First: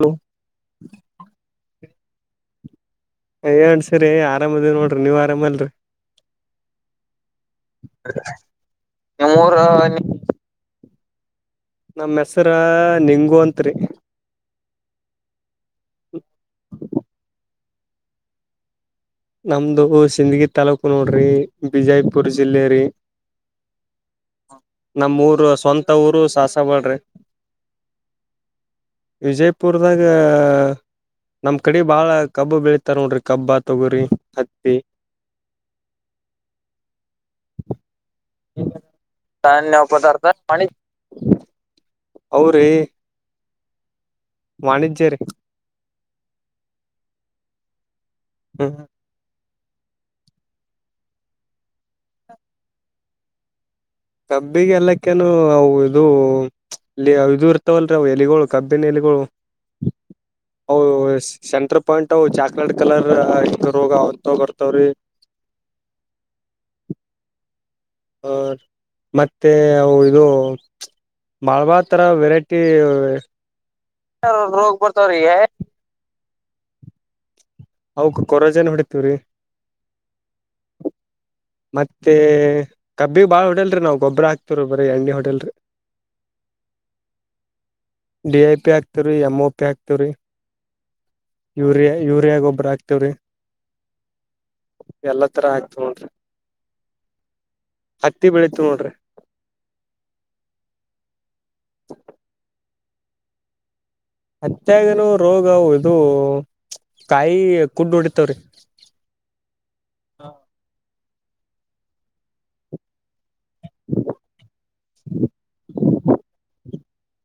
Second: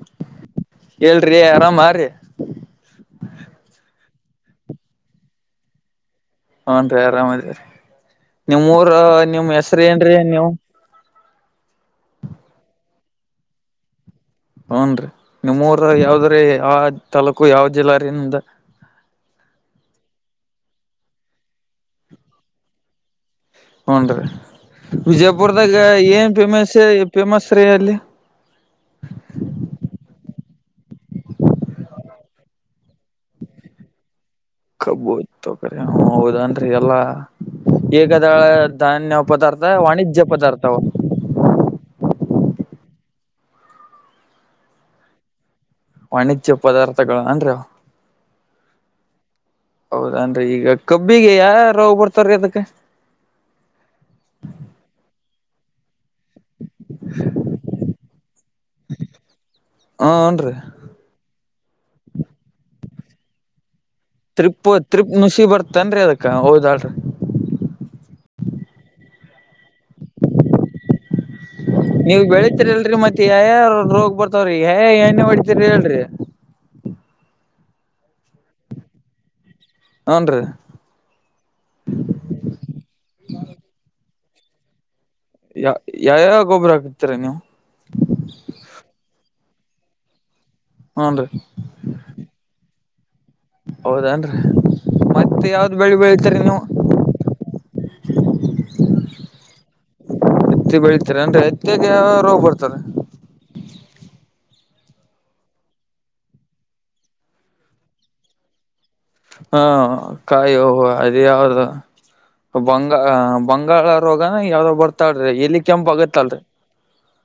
Hello ಹೇಳ್ರಿ ಆರಾಮ ರಿ. ಹೇಳ್ರಿ ಸರ್ ರಿ ಆರಾಮದ ನೋಡ್ರಿ ನೀವ ಆರಾಮಲ್ರರಿ. ಹುನರಿ ಆರಾಮ ಅದೇವರಿ ನಿಮ್ಮ ಊರ ನಿಮ್ ನಿಮ್ಮೂರ ಹೆಸರು ಏನ್ರೀ? ನೀವು ನಮ್ಮ ಹೆಸರ ನಿಂಗು ಅಂತ್ರಿ. ಹುನ ರೀ ನಿಮ್ಮ ಊರ ಯಾವದ್ರ ಯಾವ ತಾಲೂಕು ಯಾವ ಜಿಲ್ಲಾರಿ ನಿಮ್ದ. ನಮ್ದು ಸಿಂದಗಿ ತಾಲೂಕು ನೋಡ್ರಿ ಬಿಜಯಪುರ್ ಜಿಲ್ಲೆ ರೀ. ಹುನ ರೀ ನಮ್ ಊರು ವಿಜಯಪುರದಾಗ ಸ್ವಂತ ಊರು ಏನ್ ಫೇಮಸ್ ಸಾಸಬಾಳ್ರಿ ಫೇಮಸ್ ರೀ ಅಲ್ಲಿ. ವಿಜಯಪುರದಾಗ ನಮ್ ಕಡೆ ಬಾಳ ಕಬ್ಬ ಬೆಳತಾರ ನೋಡ್ರಿ ಕಬ್ಬ ತಗೋರಿ ಹತ್ತಿ ಕಬ್ಬು ತೊಗ್ರಿ ಹೌದೇನ್ರಿ ಎಲ್ಲಾ ಏಕದಾಳ ಧಾನ್ಯ ಪದಾರ್ಥ ಧಾನ್ಯ ವಾಣಿಜ್ಯ ಪದಾರ್ಥ ಪದಾರ್ಥವು. ಅವರಿ. ವಾಣಿಜ್ಯ ರೀ. ವಾಣಿಜ್ಯ ಪದಾರ್ಥಗಳು ಅನ್ರಿ. ಹ್ಮ. ಹೌದನರಿ ಈಗ ಕಬ್ಬಿಗೆ ಯಾವ ಯಾವ್ ರೋಗ ಬರ್ತಾರೀ ಅದಕ್ಕೆ. ಕಬ್ಬಿಗೆ ಎಲ್ಲಕ್ಕನು ಅವು ಇದು ಅಲ್ಲಿ ಇದು ಇರ್ತವಲ್ರವು ಎಲೆಗಳು. ಕಬ್ಬಿನಲಿಗಳು ಹೂನ್ರಿ ಓ ಎಸ್. ಸೆಂಟರ್ ಪಾಯಿಂಟವು ಚಾಕ್ಲೇಟ್ ಕಲರ್ ಇದ ರೋಗಾ. ತಿರ್ಪೆ ತಿರ್ಪೆ ಮುುಸಿ ಬರ್ತನ್ರಿ ಅದಕ್ಕ ಹೌದಳ್ರಿ. ಆ ಮತ್ತೆ ಅವು ಇದು ಬಳಬಾ ತರ ನೀವ್ ವೆರೈಟಿ ಬೆಳಿತಿರಿಲ್ರರಿ ಮತ್ [unintelligible] ಯಾವ್ಯಾವ ರೋಗ್ ಬರ್ತಾವ್ರಿ ರೋಗ ಯಾವ ಬರ್ತವ ರೀ. ಎಣ್ಣೆ ಹೊಡಿತಿರಿ ಹೇಳ್ರಿ. ಆವ್ಕ್ ಕೊರೋಜೇನ್ ಹೊಡಿತೀವರಿ. ಹ್ನ್ ರೀ. ಮತ್ತೆ ಕಬ್ಬಿಗೆ ಬಾಳ್ ಹೋಡೇಲ್ರಿ ನಾವವು ಗೊಬ್ಬರಾ ಹಾಕ್ತವೀ ಬರೀ ಎಣ್ಣೆ ಹೋಡೇಲ್ರಿ. ಯಾ ಯಾವ ಯ ಗೊಬ್ಬರ ಹಾಕತರಿ ನೀವು ಡಿ ಐ ಪಿ ಹಾತವ ರೀ ಎಮ ಓ ಪಿ ಹಾತೀವ್ರೀ ಹ್ನ್ ರೀ ಯೂರಿಯಾ ಯೂರಿಯಾ ಗೊಬ್ಬರ ಹಾಕ್ತೇವ್ರೀ ನ್ರಿ ತರ ಮತ್ತೆ ಯಾವ್ದ್ ಹಾಕ್ತಿವ್ ಬೆಳಿ ನೋಡ್ರಿ ಬೆಳತರಿ ನೀ ಹತ್ತಿ ಬೆಳೀತೀವಿ ನೋಡ್ರಿ ಹತ್ತಿ ಬೆಳೆತೀರಿ ಅಂದ್ರೆ ಹತ್ತಿಗೆ ಯಾವ ರೋಗ್ ಬರ್ತಾರೆ ಅತ್ಯಾಗನ ರೋಗ ಇ ಕಾಯಿ ಕುಡ್ ಹೊಡಿತವ್ರೀ ಹ್ಮ ಕಾಯ ಅದ ಯಾವ್ದ ಬಂಗಾಂಗ ಬಂಗಳ ರೋಗನ ಯಾವ್ದೋ ಬರ್ತಾಡ್ರಿ ಎಲ್ಲಿ ಕೆಂಪ ಆಗತ್ತಲ್ರರಿ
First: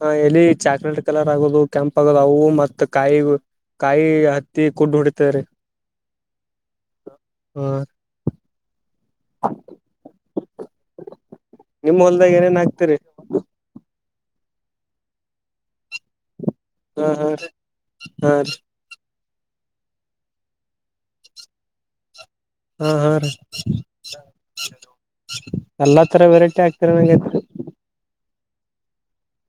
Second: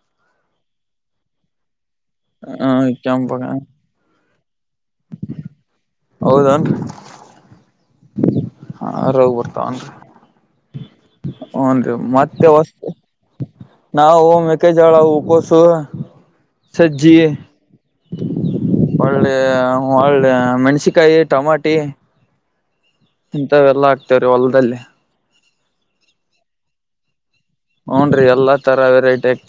ಹ ಎಲ್ಲಿ ಚಾಕ್ಲೇಟ್ ಕಲರ್ ಆಗೋದು ಕೆಂಪ್ ಆಗೋದು ಅವು ಹ ಮತ್ತ ಕಾಯಿ ಕೆಂಪಗ ಕಾಯಿ ಹತ್ತಿ ಕುೂಡ್ ಹೊಡಿತ ರೀ ಹೌದನ್ ಹ ಹಾ ರೋಗ ಬರ್ತಾವನ್ರಿ ಹನ್ರಿ ನಿಮ್ ಹೊಲ್ದಾಗ ಮತ್ತೆ ಏನೇನ್ ಯಾವದ ಹಾಕ್ತಿರಿ ನಾವು ಮೇಕ್ಕೆಜ್ವಳ ಹೂಕೋಸು ಹ ಸಜ್ಜೆ ಹ ಹ ಒಳ್ಳೆ ಒಳ್ಳೆ ಮೆಣಸಕಾಯಿ ಟಮಾಟಿ ಹಾ ಹಾ ರೀ ಇಂಥವೆ ಎಲ್ಲಾ ಆಗ್ತವ್ರೀ ಹೊಲ್ದಲ್ಲಿ ಎಲ್ಲಾ ತರ ವೆರೈಟಿ ಆಗ್ತಿರ ಅನ್ನಗ್ಯತ ಹ್ನ್ ರೀ ಎಲ್ಲಾ ತರ ವೆರೈಟಿ ಆ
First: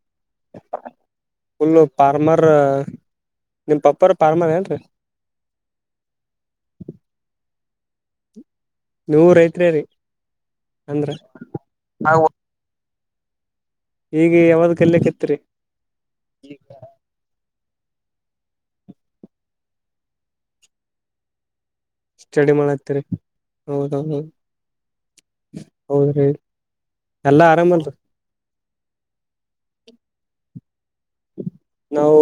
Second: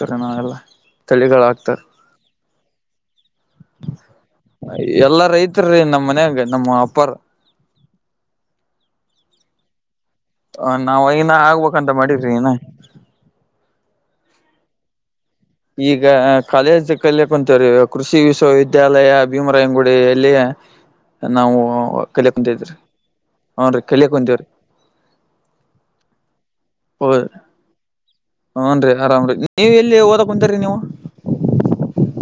ಫುಲ್ಲು ಫಾರ್ಮರ್ ನಿಮ ಪಪ್ಪಾರ ಫಾರ್ಮರ್ ಏನ್ ಎಲ್ಲ ರೈತ ರೈತರು ನಮ್ಮ ಮನ್ಯಾಗ ನಮ್ಮ್ ಅಪ್ಪರ್ ನೀವು ರೈತ್ರಿ ಹ ನಾವವು ಅಂದ್ರ ಐನ ಆಗ್ಬೇಕ ಅಂತ ಮಾಡಿದ್ರಿ ನ ಈಗ ಯಾವ್ದ ಕಲ್ಲಕ್ಕೆತ್ರಿ ಈಗ ಕಾಲೇಜ್ ಕಲ್ಯಕ್ ಅಂತವ್ರೀ ಕೃಷಿ ವಿಶ್ವವಿದ್ಯಾಲಯ ಭೀಮರಾಯಂಗುಡಿ ಎಲ್ಲಿಯ ನಾವು ಸ್ಟಡಿ ಕಲಿಯಕ್ಂತಿದ್ರಿ ಮಾಡತ್ತೀರಿ ಹ್ನ್ ಕಲಿಯಕ್ ಕುಂತೇವ್ರಿ ಹೌದ್ರೀ ಹೌದೀ ಹ್ನ್ ರೀ ಆರಾಮ ರೀ ನೀವು ಎಲ್ಲಿ ಓದ ಕುಂತರಿ ನೀವು ನಾವು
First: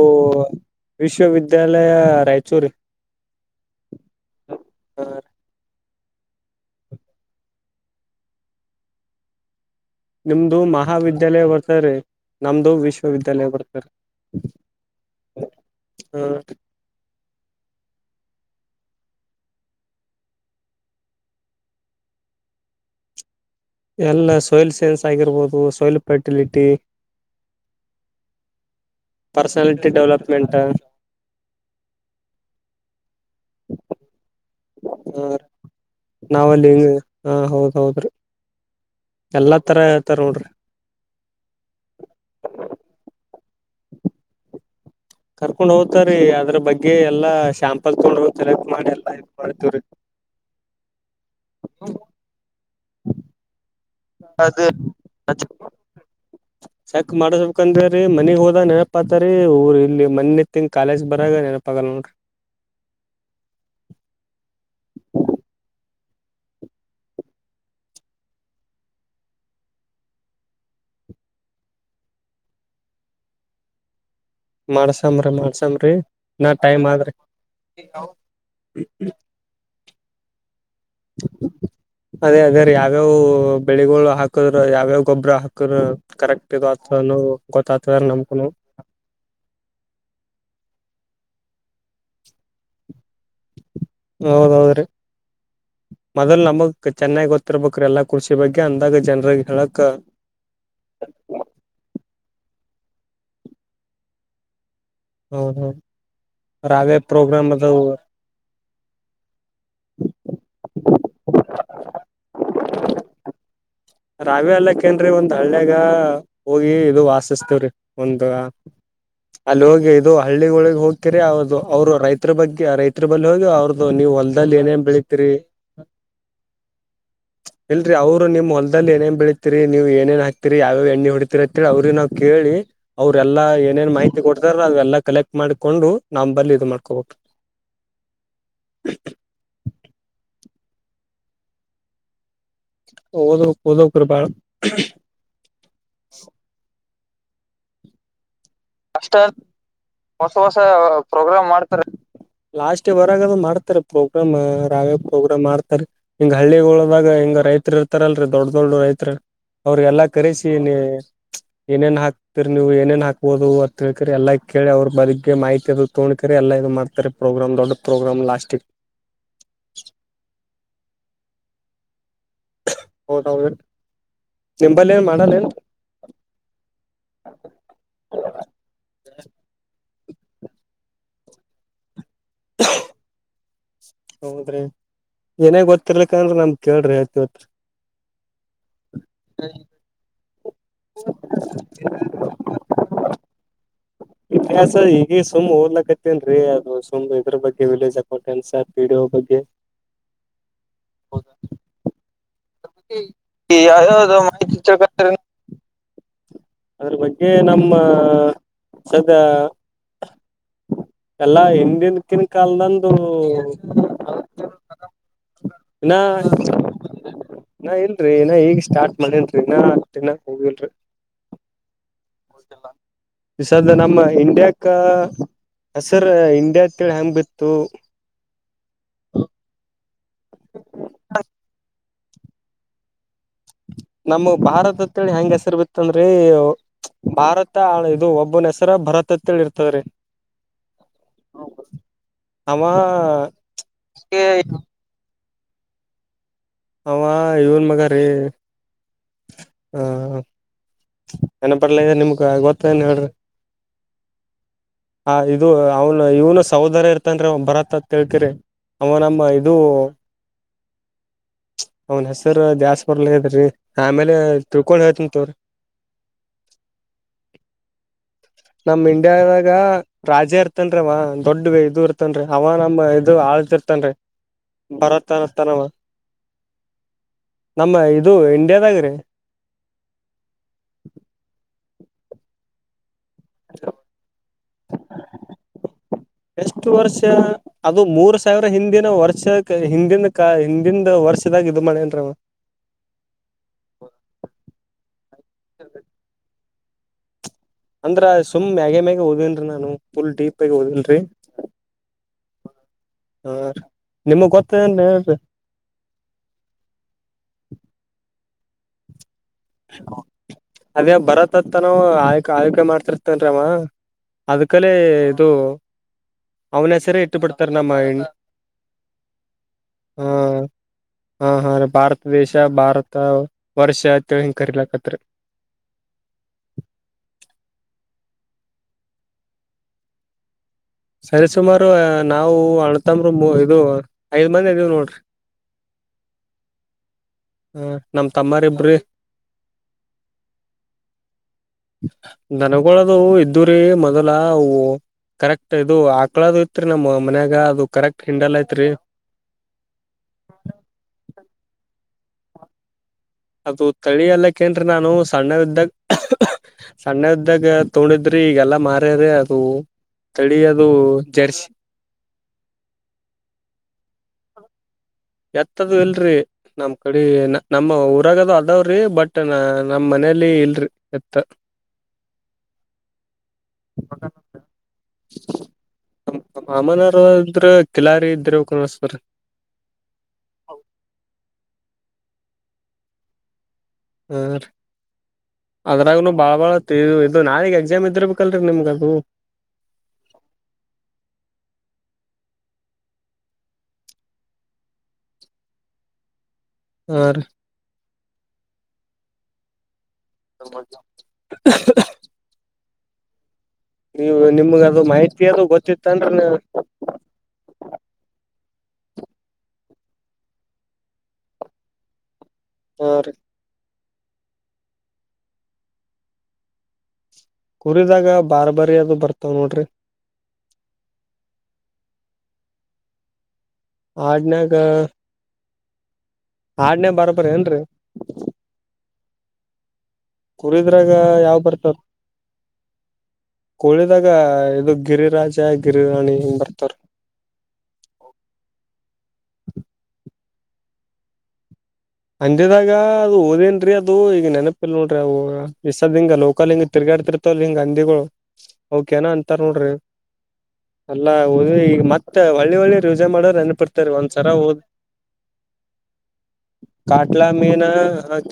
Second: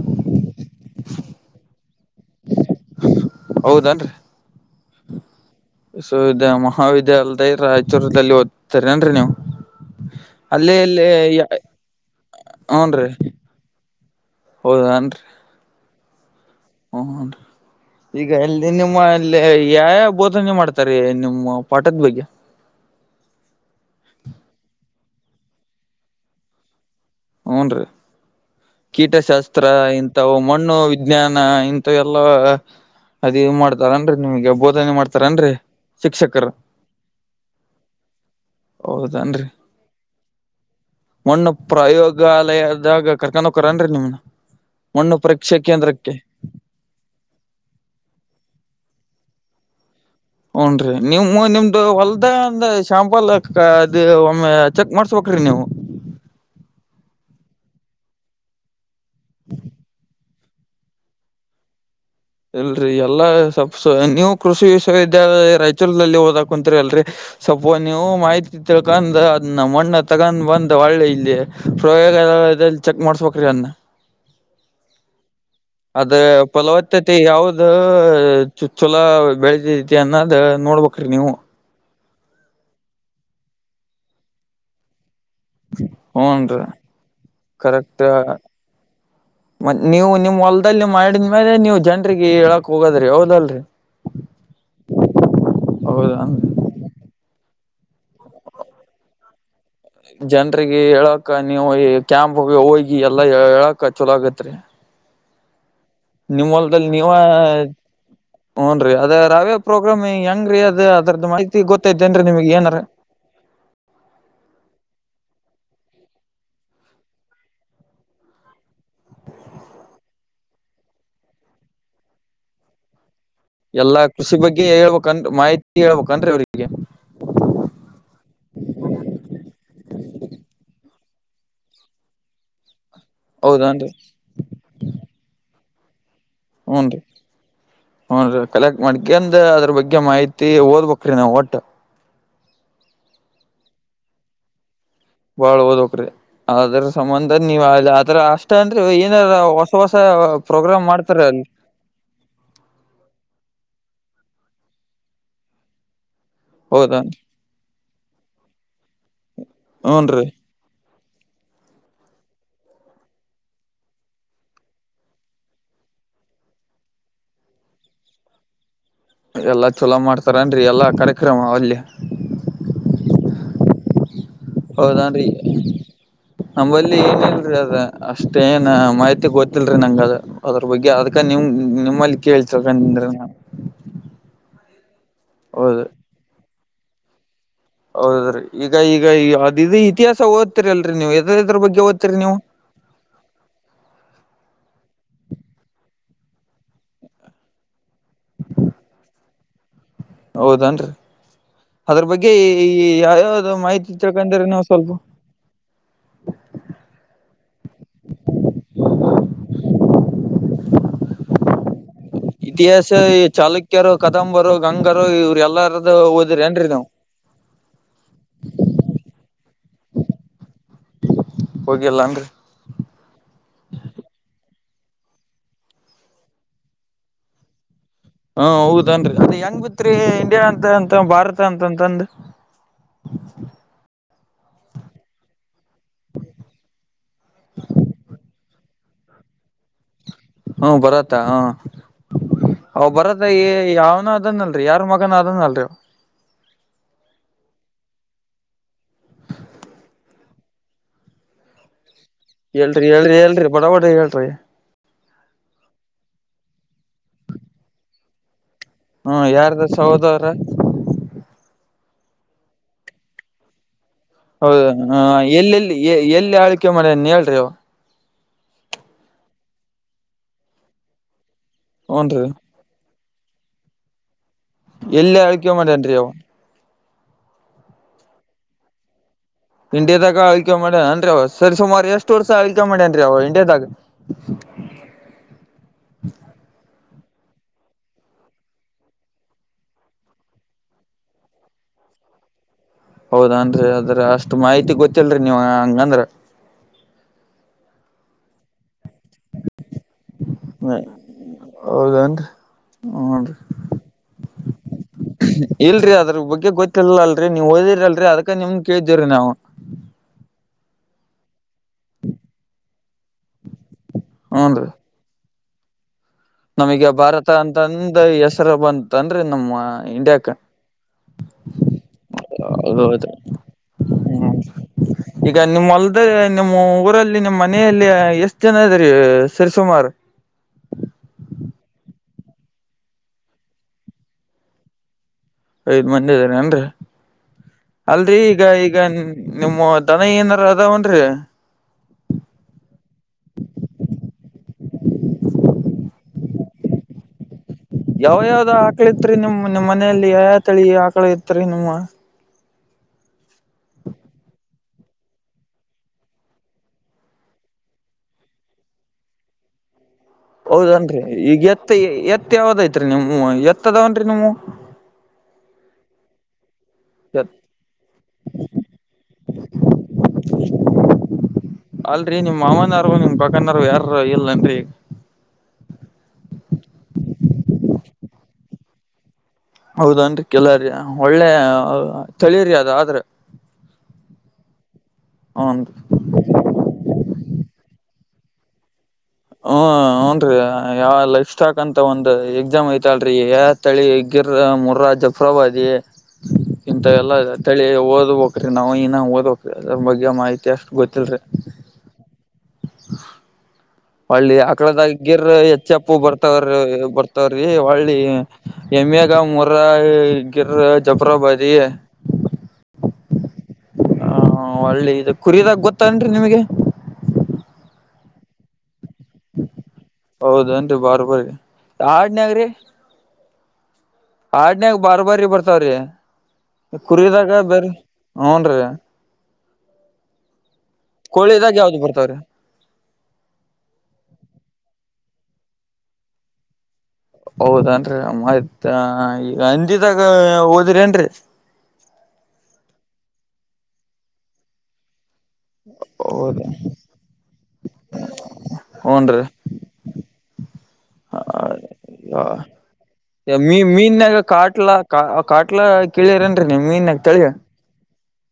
ವಿಶ್ವವಿದ್ಯಾಲಯ ರಾಯಚೂರು ಹೌದನ್ರಿ ಹ ವಿಶ್ವವಿದ್ಯ ಮಹಾವಿದ್ಯಾಲಯದ ರಾಯಚೂರದಲ್ಲಿ ಓದ್ತರನ್ರಿ ನೀವು ನಿಮದು ಅಲ್ಲೇ ಇಲ್ಲಿ ಮಹಾವಿದ್ಯಾಲಯ ಬರ್ತಿದ್ರಿ ನಮದುು ವಿಶ್ವವಿದ್ಯಾಲಯ ಬರ್ತಿದ್ರಿ ಹೌದಾನ್ರಿ ಹ್ಮ ಹನ್ ಈಗ ಎಲ್ಲಿ ನಿಮ್ಮಲ್ಲಿ ಯಾವ ಯಾವ ಬೋಧನೆ ಮಾಡ್ತಾರೆ ನಿಮ್ಮ ಪಾಠದ ಬಗ್ಗೆ ಎಲ್ಲ ಸೋಯಿಲ್ ಸೈನ್ಸ್ ಆಗಿರ್ಬಹದು ಸೋಯಿಲ್ ಫರ್ಟಿಲಿಟಿ ಹ್ನ್ರೀ ಕೀಟಶಾಸ್ತ್ರ ಪರ್ಸನಾಲಿಟಿ ಇಂತವು ಡೆವಲಪ್ಮೆಂಟ್ ಮಣ್ಣು ಜ್ಞಾನ ಇಂತ ಎಲ್ಲ ಅದ ಮಾಡ್ತಾರನ್ ರಿ ನಿಮಗೆ ಹ ನಾವಲ್ಲಿ ಹೆಂಗ ಹಾ ಹೌದ್ ಹೌದ್ರಿ ಹೌದನ್ರಿ ಎಲ್ಲಾ ತರ ತರೊಡ್ರಿ. ಮಣ್ಣು ಪ್ರಯೋಗಾಲಯದಾಗ ಕರ್ಕನ್ ಹೋಕ್ಕರೆನ್ರಿ ನಿಮ್ನ. ಮಣ್ಣು ಪರೀಕ್ಷೆ ಕರ್ಕೊಂಡ್ ಕೇಂದ್ರಕ್ಕೆ ಹೋಗ್ತಾರೀ ಅದ್ರ ಬಗ್ಗೆ ಎಲ್ಲಾ ಶಾಂಪಲ್ ತೊಗೊಂಡ್ ಹೋತರ ಮಾಡಿ ಎಲ್ಲಾ ಇ ಮಾಡ್ತೇವ್ರಿ. ಹುನ್ರೀ ನಿಮ್ಮು ನಿಮ್ದು ಹೊಲ್ದಂದ ಶಾಂಪಲ್ಲ್. ಕಾ ಅದ್ದ್ ಒಮ್ಮೆ ಚೆಕ್ ಮಾಡ್ಸಬೆಕ್ರೀ ನೀವು. [inaudible] ಚಕ್ ಮಾಡಸ್ಬೇಕಂದಿವ್ರಿ ಮನಿಗ್ ಹೋದಾ ನೆನಪತರೀ ಊರ್ ಇಲ್ಲಿ ಮಣ್ಣೆತ್ತಿಂಗ ಕಾಲೆಜ್ ಬರಾಗ ನೆನಪ್ ಪಗಲ್ಕ. ಇಲ್ರಿ ಎಲ್ಲಾ ಸಪ್ಸ ನೀವು ಕೃಷಿ ವಿಶ್ವವಿದ್ಯಾಲಯ ರಾಯಚೂರ್ಲಲ್ಲಿ ಓದಕ್ ಕುಂತ್ರಿ ಅಲ್ರಿ. ಸ್ವಪ್ಪು ನೀವು ಮಾಹಿ ತಿಳ್ಕಂದ್ ಅದ್ನ ಮಣ್ಣ ತಗನ್ ಬಂದ್ ಒಳ್ಳೆ ಇಲ್ಲಿ ಪ್ರಯೋಗಲಯದಲ್ಲಿ ಚೆಕ್ ಮಾಡ್ಸಬಕ್ರಿ ಅದ್ನ. ಮಾಡಸಂಬ್ರಿ ಮಾಡ್ಸಮ್ ಆದ ಫಲವತ್ತತೆ ಯಾವ್ದು ಚು ಚೋಲ ಬೆಳಿತೖ ತಿ ಅನ್ನದ್ ನೋಡ್ಬಕ್ರಿ ನೀವು. ಅದೇ ಅದೇ ರಿ ಯಾವ್ಯಾವ್ ಬೆಳಿಗಳು ಹಾಕದ್ರ ಯಾವ್ಯಾವ ಗೊಬ್ಬರ ಹಾ ಕರ ಕರೆಕ್ಟ್ ಹುನ್ರಿ ಇದತದ ನೊವು ಕರೆಕ್ಟ್ ಗೊತ್ತಾತರ್ ನಮ್ಕುನು. ಮತ್ ನೀವು ನಿಮ್ ಹೊಲ್ದಲ್ಲಿ ಮಾಡಿದ್ಮೇಲೆ ನೀವ್ ಜನ್ರಿಗೆ ಹೇಳಕೊಗೋದ್ರಿ ಹೌದಲ್ರಿ. ಹೌದೌದ್ರೀ ಹೌದ ಮದಲ್ ನಮಗ್ ಕ್ಕ್ ಚೆನ್ನಾಗಿ ಗೊತ್ತಿರ್ಬೇಕ್ರಿ ಎಲ್ಲಾ ಕೃಷಿ ಬಗ್ಗೆ ಅಂದಾಗ ಜನ್ರಿಗಿ ಹೇಳಕ್ಕ. ಜನ್ರಿಗಿ ಹೇಳಕ ನೀವು ಈ ಕ್ಯಾಂಪ್ಗು ಹೋಗಿ ಎಲ್ಲಾ ಹೇಳಕ ಚಲೋ ಆಗತ್ರಿ. ಹೌದೌದ್. ನಿಮ್ಮೋಲ್ದಲ್ಲಿ ನೀವಾ. ಹುನ್ರೀ ಅದ ರಾವೇ ಪ್ರೋಗ್ರಾಮ್ ಹೆಂಗ ರೀ ಅದ ಅದ್ರದ ಮಾಹಿತಿ ಗೊತ್ತೖತೆನ್ರಿ ನಿಮ್ಗ್ ಏನರ. ರಾವ್ಯ ಅಲ್ಲಕ್ಕೇನ್ರಿ ಒಂದ್ ಹಳ್ಳಿಯಾಗ ಹೋಗಿ ಇದು ವಾಸಿಸ್ತೀವ್ರಿ. ಒಂದು. ಅಲ್ಲಿ ಹೋಗಿ ಇದು ಹಳ್ಳಿಗೋಳಿಗ್ ಹೋಕ್ಕಿರಿ ಅವ್ದು ಅವ್ರು ರೈತರ ಬಗ್ಗೆ ರೈ ತ್ರಿ ಬಲ್ಲಿ ಹೋಗಿ ಅವ್ರುದುು ಎಲ್ಲಾ ನೀವ್ ಕೃಷಿ ಹೊಲ್ದಲ್ಲಿ ಬಗ್ಗೆ ಏನೇನ್ ಹೇಳ್ಬೇಕನ್ ಬೆಳಿತ್ರೀ. ಮಾಹಿತಿ ಹೇಳ್ಬೇಕನ್ರಿ ಅವ್ರಿಗೆ ಇಲ್ರಿ ಅವ್ರು ನಿಮ್ ಹೊ ತಲ್ಲಿ ಏನೆನ್ ಬೇಳಿತ್ರೀ ನೀವು ಏನೇನ್ ಹಾಕ್ತಿರಿ ಯಾವೆವ್ ಎಣ್ಣಿ ಹೊಡಿತ್ರಿ ಅತ್ತೇಳಿ ಅವ್ರಿಗ್ ನಾವ್ ಕೇಳೀ. ಅವ್ರೆಲ್ಲಾ ಹೌದನ್ರಿ ಏನೇನ್ ಮಾಹಿತಿ ಕೊಡ್ತಾರಲ ಅವೆಲ್ಲಾ ಕಲೆಕ್ಟ್ ಮಾಡಿಕೊಂಡು ನಂಬಲ್ಲಿ. ಹುನ್ರೀ ಹುನ್ರೀ ಕಲೆಕ್ಟ್ ಮಾಡ್ಕೇನ್ ತ ಅದ್ರ ಬಗ್ಗೆ ಮಾಹಿತಿ ಓದ್ಬಕ್ರೀ ನಾವು ಒಟ್ಟ. ಓದ್ಬಕ್ ಓದ್ಬಕ್ರಿ ಬಾಳ. ಬಾಳ್ ಒದ್ಬೇಕ್ರಿ ಅದ್ರ ಸಂಬಂಧ ನೀವ್ ಆದ್ ಆದ್ರ ಅ ಸ್ಟ ಅಂದ್ರೆ ಅಷ್ಟ ಏನಾರ ಹೊಸ ಹೊಸ ಪ್ರೋಗ್ರಾಮ್ ಮಾಡ್ತಾರ ಪ್ರೋಗ್ರಾಮ್ ಲಾಸ್ಟ್ ಬರಾಗದ ಮಾಡ್ತಾರಿ ಪೊಕಮ್ಮ ರಾವೇ ಪ್ರೋಗ್ರಾಮ್ ಮಾಡ್ತಾರಿ. ಹಿಂಗ ಹೌದಾ ಹಳ್ಳಿಗೊಳದಾಗ ಹಿಂಗ ರೈತ್ರು ಇರ್ತಾರಲ್ರೀ ದೊಡ್ಡ ದೊಡ್ಡ ರೈತ್ರ್ ಅವ್ರರಿಗೆಲ್ಲಾ ಹೂನ್ರಿ ಕಲಿಸಿ ತಿನಿ ಏನೇನ್ ಹಾಕ್ತಿರಿ ನೀವು ಏನೇನ್ ಹಾಕ್ಬೋದು. ತಿಳ್ಕರಿ ಎಲ್ಲ ಕೇಳಿ ಅವ್ರ ಬದುಗ್ಗೆ ಮಾಹತಿ ಅದು ತೋಣ್ಕರಿ ಎಲ್ಲ ಇದು ಮಾಡ್ತಾರೆ ಪ್ರೋಗ್ರಾಮ್ ದೊಡ್ಡ ಪ್ರೋಗ್ರಾಮ್ ಲಾಸ್ಟಿ ಎಲ್ಲಾ ಚೊಲೋ ಮಾಡ್ತಾರೆನ್ರಿ ಎಲ್ಲಾ ಕಾರ್ಯಕ್ರಮ ಅಲ್ಲಿ. ಹೌದೌದ್ರಿ ನಿಂಬಲ್ಲಿ ಏನ್ ಹೌದನ್ರಿ ಮಾಡಲ್ಯೆನ್. ನಂಬಲ್ಲಿ ಏನ ಇಲ್ರಿ ಅದ ಅಷ್ಟೇ ಏನ ಮಾಹಿತಿ ಗೊತ್ತಿಲ್ರಿ ನಂಗದ. ಅದ್ರ ಬಗ್ಗೆ ಅದಕ ನಿಮ ನಿಮ್ಮಲ್ಲಿ ಕೇಳಿತಿಳ್ಕಂದ್ರಿ ನಾ. ಹೌದ್ರಿ ಏನ ಹೌದು ಗೊತ್ತಿರ್ಲಿಕ್ಕ ಅಂದ್ರ ನಮ್ ಕೇಳ್ರಿ ಏಳ್ತೀವಿ. ಹೌದ್ರೀ ಈಗ ಈಗ ಈ ಅದಿದಿ ಇತಿಹಾಸ ಓತ್ತಿರಿ ಅಲ್ರಿ ನೀವು ಎದ್ರೆದ್ರ ಬಗ್ಗೆ ಓತ್ತಿರಿ ನೀವು. ಹ [unintelligible] ಇತಿಹಾಸ ಹೀಗೆ ಸುಮ್ ಓದಲಕತ್ತೇನ್ರೀ ಅದು ಸುಮ್ ಇದ್ರ ಬಗ್ಗೆ ವಿಲೇಜ್ ಆಕೌಂಟ್ ಕೆಲಸ ಪಿ ಡಿ ಒ ಬಗ್ಗೆ. ಹೌದನ್ರಿ ಅದ್ರ ಬಗ್ಗೆ ಈ ಯಾವ್ಯಾವ್ದೊ ಮಾಹಿತಿ ಯಾವ್ಯಾವ್ದ ತಿಳ್ಕೊಂಡರೆ ಮಾಹಿತಿ ನೀವು ಸ್ವಲ್ಪು. ತಿಳ್ಕತ್ತೀರಿ ಅದ್ರ ಬಗ್ಗೆ ನಮ್ಮ ಸದ್ಯ ಎಲ್ಲಾ ಹಿಂದನ್ ದಕ್ಕಿನ ಇತಿಹಾಸ ಕಾಲದಂದು ಚಾಲುಕ್ಯರು ಕದಂಬರು ಗಂಗರು ಇವ್ರ ಇನ್ನ ಎಲ್ಲಾರ್ದು ಓದಿರಿ ಏನ್ರಿ ನೀವು ನಾ ಇಲ್ರಿ ಇನ ಈಗ್ ಸ್ಟಾರ್ಟ್ ಮಾಡೇನ್ರಿ ಇನ್ನ ತಿನಾಕ್ ಹೋಗಿಲ್ರಿ. ಹೋಗಿಲ್ಲಾನ್ರಿ ಈ ಸದ್ದ ನಮ್ಮ ಇಂಡಿಯಾಕ್ಕ ಹೆಸರ್ ಇಂಡಿಯಾ ಅಂತೇಳಿ ಹೆಂಗ ಬಿತ್ತು. ಹಾ ಹೌದನ್ರಿ ಅದ ಹೆಂಗ್ ಬಿತ್ರಿ ಇಂಡಿಯಾ ಅಂತ ಅಂತ ಭಾರತ ಅಂತಂತಂದು. ನಮ್ಮ ಭಾರತ ಅತೇಳಿ ಹೆಂಗ ಹೆಸರ್ ಬಿತ್ತಂದ್ರೂ ಭಾರತ ಇದು ಒಬ್ಬನ ಹೆಸರ ಭರತ ಅತ್ಹೇಳಿ ಇರ್ತದ್ರೀ. ಹ್ಮ ಭರತ ಹಾ. ಅವ ಅವ್ ಭರತ ಏ ಯಾವ್ನು ಅದನ್ ಅಲ್ರಿ ಯಾರ ಮಗನ ಅದನ್ ಅಲ್ರಿವ. ಹ ಇವನ್ ಮಗ ರೀ ಹಾ. ನೆನ ಬರ್ಲಗ್ಯದ ನಿಮ್ಗ ಗೊತ್ತದೆನ್ ಹೇಳ್ರಿ. ಆ ಇದು ಅವನು ಇವನು ಸಹೋದರ ಇರ್ತನ್ ರೀ ಅವ ಬರತ್ತ್ ಅತ್ಕೇಳ್ಕರಿ ಹ್ಮ ಅವನಮ್ಮ ಇದು [unintelligible] ಅವನ್ ಹೆಸರು ದ್ಯಾಸ್ಪರ್ಲಗೆದ್ರೀ ಆಮೇಲೆ ತಿಳ್ಕೊಂಡ್ ಹೇಳ್ತಿನ್ ತೋರಿ. ಎ ಎಲ್ಲಿ ಆಳ್ವಿಕೆ ಮಾಡೆನ್ ಹೇಳ್ರಿ ಅವ. ನಮ್ ಇಂಡಿಯಾದಾಗ ರಾಜ ಇರ್ತನ್ರಿ ಅವ ದೊಡ್ಡ ಇದು ಇರ್ತನ್ರಿ ಹನ್ರಿ ಅವ ನಮ್ಮ ಅದು ಆಳ್ತಿರ್ತನ್ರಿ ಬರತ್ ಎಲ್ಲಿ ಆಳ್ಕೆ ಅತನವ. ಮಾಡ್ಯನ್ರಿ ಅವ ನಮ್ಮ ಇದು ಇಂಡಿಯಾದಾಗ ರೀ. ಇಂಡಿಯಾದಾಗ ಆಳ್ಕೆ ಮಾಡ ಅನ್ರಿ ಅವ ಸರಿ ಸುಮಾರು ಎಷ್ಟು ವರ್ಷ ಆಳ್ಕೆ ಮಾಡಿನ್ರಿ ಅವ ಇಂಡಿಯಾದಾಗ. ಎಷ್ಟು ವರ್ಷ. ಅದು ಮೂರ್ ಸಾವಿರ ಹಿಂದಿನ ವರ್ಷಕ ಹಿಂದಿನ ಕ ಹಿಂದಿಂದ ವರ್ಷದಾಗ ಇದು ಮಾಡೇನ್ರವ. ಹೌದಾನ್ರಿ ಅದ್ರ ಅಷ್ಟ್ ಮಾಹಿತಿ ಗೊತ್ತಿಲ್ರಿ ನೀವ್ ಹಂಗಂದ್ರ. ಅಂದ್ರ ಸುಮ್ ಮ್ಯಾಗ ಮ್ಯಾಗ ಓದೇನ್ರಿ ನಾನು ಫುಲ್ ಡೀಪ್ ಆಗಿ ಓದಿಲ್ರೀ. ಹೌದನ್ರಿ ಹಾ ಹ್ನ್ರಿ ರ ನಿಮಗ್ ಗೊತ್ತದ ಏನ್ ಹೇಳಿ. ಇಲ್ರಿ ಅದ್ರ ಬಗ್ಗೆ ಗೊತ್ತಿಲ್ಲಲ್ರಿ ನೀವ್ ಓದಿರಿಲ್ರಿ ಅದಕ ನಿಮಗೆ ಕೇಳಿದ್ದೇವಿರೀ ನಾವು. ಅದೇ ಬರತ ಅತ್ತನಾವ ಆಳಿಕ ಆಳಿಕೆ ಮಾಡ್ತಿರ್ತನ್ರವಾ. ಹೂನ್ ರೀ ಅದಕಲೆ ಇದು ಅವನ ನಮಗೆ ಹೆಸರೇ ಇಟ್ಟು ಭಾರತ ಬಿಡ್ತಾರ ನಮ್ಮ ಅಂತಂದ ಹೆಸರು ಬಂತಂದ್ರಿ ನಮ್ಮ ಇಂಡಿಯಾಕ. ಹ ಹಾ ಭಾರತ ದೇಶ ಭಾರತ ಹೌದೌದು ವರ್ಷ ಅತ್ಹೇಳಿ ಹ್ಮ್ ಹಿಂಗ ಕರಿಲಕತ್ರ. ಈಗ ನಿಮ್ಮ ಹೊಲ್ದ ನಿಮ್ಮ್ ಊರಲ್ಲಿ ನಿಮ್ಮ್ ಮನೆಯಲ್ಲಿ ಎಷ್ಟ್ ಜನ ಇದ್ರರಿ ಸರಿಸುಮಾರ್. ಸರಿ ಸುಮಾರು ನಾವು ಅಣತಂಬರು ಇದು ಐದ್ ಮಂದಿ ಅದೀವ್ ನೋಡ್ರಿ. ಐದ್ ಮಂದ ಅದ್ದಿರೆನ್ರಿ ಹ ನಮ್ ಅಲ್ರೀ ಈಗ ತಮ್ಮರಿಬ್ರಿ ಈಗ ನಿಮ್ಮುವ ದನ ಏನಾರ ಅದಾವನ್ರಿ. ದನಗಳದು ಇದ್ದೂರಿ ಮೊದಲ ಅವು ಕರೆಕ್ಟ್ ಇದು ಆಕಳಾದು ಇತ್ರಿ ನಮ್ಮ ಮನ್ಯಾಗ ಅದು ಕರೆಕ್ಟ್ ಯಾವ ಹಿಂಡಲ್ ಯಾವ್ದ ಐತ್ರಿ ಆಕ್ಳಿತ್ರಿ ನಿಮ್ ನಿಮ್ಮ್ ಮನೆಯಲ್ಲಿ ಯಯಾ ತಳಿ ಆಕಳ ಇತ್ರಿ ನಿಮ್ಮ ಅದು ತಳಿ ಎಲ್ಲಕ್ಕನ್ರಿ ನಾನು ಸಣ್ಣವಿದ್ದಾಗ ಸಣ್ಣೆವಿದ್ದಾಗ ತೋಂಡಿದ್ರಿ ಈಗೆಲ್ಲಾ ಮಾರ್ಯಾರ ಅದು ತಳಿ ಅದು ಹೌದನ್ರೀ ಈಗ ಜರ್ಸಿ ಎತ್ತ ಎತ್ತ ಯಾವದ ಐತ್ರಿ ನಿವು ಎತ್ತದಾವನ್ರಿ ನಿಮ್ದು ಎತ್ತದು ಇಲ್ರಿ ನಮ್ ಕಡೆ ನಮ್ಮ ಊ ಹೊರಾಗದು ಅದಾವ್ರಿ ಬಟ್ ನಮ್ಮ್ ಮನೇಲಿ ಇಲ್ರಿ ಎತ್ ಅಲ್ರರಿ ನಿಮ್ ಮಾವನಾರರು ನಿಮ್ ಪಕ್ಕನಾರರು ಯಾರ ಇಲ್ಲೆನ್ರಿ ನಮ್ ಮಾಮನವರು ಇದ್ರ ಕಿಲಾರಿ ಇದ್ರ ಕನಸ್ವರ್ ಹೌದನ್ರೀ ಕಿಲಾರಿ ಒಳ್ಳೆ ತಳಿರಿ ಅದ ಆದ್ರೆ ಹ ಹನ್ ಅದ್ರಾಗನು ಭಾಳ ಬಾಳ ಇದು ಇದು ನಾಳಿಗ್ ಎಕ್ಸಾಮ್ ಇದ್ದಿರಬೇಕಲ್ರಿ ನಿಮ್ಗ ಅದು ಹ್ಮ್ ಹೂನ್ರಿ ಯಾವ ಲೈಫ ಸ್ಟಾಕ್ ಅಂತ ಒಂದು ಎಕ್ಸಾಮ್ ಐತಲ್ರೀ ತಳಿ ಗಿರ ಮುರ್ರಾ ಜಪುವಾದಿ [inaudible] ಇಂಥ ಎಲ್ಲ ತಳಿ ಓದ್ಬೇಕರಿ ನಾವು ಇನ ಓದಬೇಕ್ ಅದ್ರ ಬಗ್ಗೆ ಮಾಹಿತಿ ಅಷ್ಟು ಗೊತ್ತಿಲಾರಿ ಹ ನೀವು ಒಳ್ಳಿ ನಿಮ್ಗ ಅದು ಮಾಹಿತಿ ಆಕಳದಗಿರ ಅದು ಹೆಚ್ಚ ಅಪ್ಪು ಗೊತ್ತಿತ್ತನ್ರಿ ಬರ್ತವ್ರ ಬರ್ ತವ್ರಿ ಒಳ್ಳಿ ಹೆಮ್ಯಾಗ ಮುರ ಗಿರ ಜಬ್ರಾಬದಿ ಹ ಹಾ ಒಳ್ಳೆ ಇದು ಕುರಿದಾಗ ಗೊತ್ತೇನ್ರಿ ನಿಮ್ಗೆ ಕುರಿದಾಗ ಬಾರ್ ಬಾರಿ ಅದು ಬರ್ತಾವ್ ನೋಡ್ರಿ ಹೌದೇನ್ರಿ ಬರ್ ಬರಿ ಆಡ್ನಗ್ರಿ ಆಡ್ನ್ಯಾಗ ಆಡ್ನಯಾಗ ಬಾರ್ ಬಾರಿ ಬರ್ತಾವ್ರೀ ಆಡ್ನೇ ಬಾರ್ಬರಿ ಕುರಿದಾಗ ಏನ್ರಿ ಬೇರ್ ಹ್ನ್ ರೀ ಕುರಿದ್ರಾಗ ಯಾವ್ ಕೋಳಿದಾಗ ಬರ್ತಾರ ಯಾವ್ದು ಬರ್ತಾವ್ರಿ ಕೋಳಿದಾಗ ಇದು ಗಿರಿರಾಜ ಗಿರಿರಾಣಿ ಹಿಂಗ್ ಬರ್ತಾರ ಹೌದನ್ರರಿ ಮತ್ತ್ ಈಗ ಹಂದಿದಾಗ ಒಡಿರೆನ್ರಿ ಹಂದಿದಾಗ ಅದು ಓದೇನ್ರೀ ಅದು ಈಗ ನೆನಪಿಲ್ ನೋಡ್ರಿ ಅವಾಗ ಬಿಸಾದ್ ಹಿಂಗ ಹೌದ ಲೋಕಲ್ ಹಿಂಗ ತಿರ್ಗಾಡ್ತಿರ್ತವಲ್ ಹಿಂಗ ಹಂದಿಗಳು ಅವ್ಕೇನ ಹೂನ್ರಿ ಅಂತಾರ ನೋಡ್ರಿ ಅಲ್ಲಾ ಹೌದು ಈಗ ಮತ್ತೆ ಹಳ್ಳಿ ಒಳ್ಳಿ ರೋಜೆ ಮಾಡೋ್ರ ನನ್ಪಿಡ್ತಾರ ಒಂದ್ಸರ ಹದ್ ಕಟ್ಲ ಕೇಳಿರೇನ್ರಿ ನಿಮಗ ಕಾಟ್ಲಾ ಮೀನ್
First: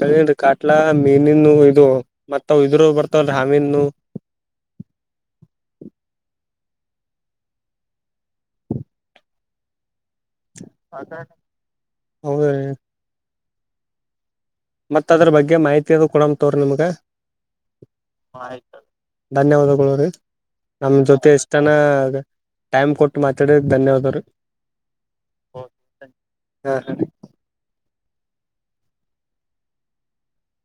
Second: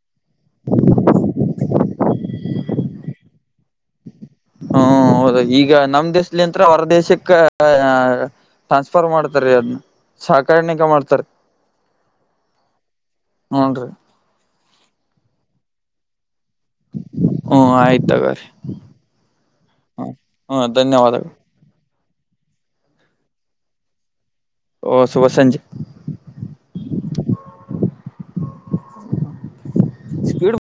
ಕೆಳನ್ರಿ ಕಾಟ್ಲಾ ಮೀ ಮೀನನ್ನು ಇದು ಮತ್ತಾವು ಇದ್ರಾವ್ ಬರ್ತಾವಲ್ಲ ಆ ಮಿನ್ನು ಹ್ಮ ಹೌದು ಈಗ ನಮ್ ದೇಶಲಿ ಅಂತ್ರ ಹೊರ ದೇಶಕ್ಕ ಟ್ರಾನ್ಸ್ಫರ್ ಮಾಡ ಅದ್ನ್ನ ಸಕಣಿಕ ಮಾಡ್ತರಿ ಹೌದ್ರಿ ಹ್ನ್ರಿ ಮತ್ತ ಅದ್ರ ಬಗ್ಗೆ ಮಾಹಿತಿ ಅದು ಕೊಡಂತವ್ರ ನಿಮ್ಗ ಹ್ಮ್ ಆಯ್ತ್ ತಗೋರಿ ಧನ್ಯವಾದಗಳು ರೀ ಹ್ಮ ನಮ ಜೊತೆ ಧನ್ಯವಾದಗಳು ಎಷ್ಟ ಚ ಟೈಮ್ ಕೊಟ್ಟು ಮಾತಾಡಿದ್ಕೆ ಧನ್ಯವಾದಗಳು ಓ ಶುಭ ಸಂಜೆ ಹಾ ಹಾ ಸ್ಪೀಡ್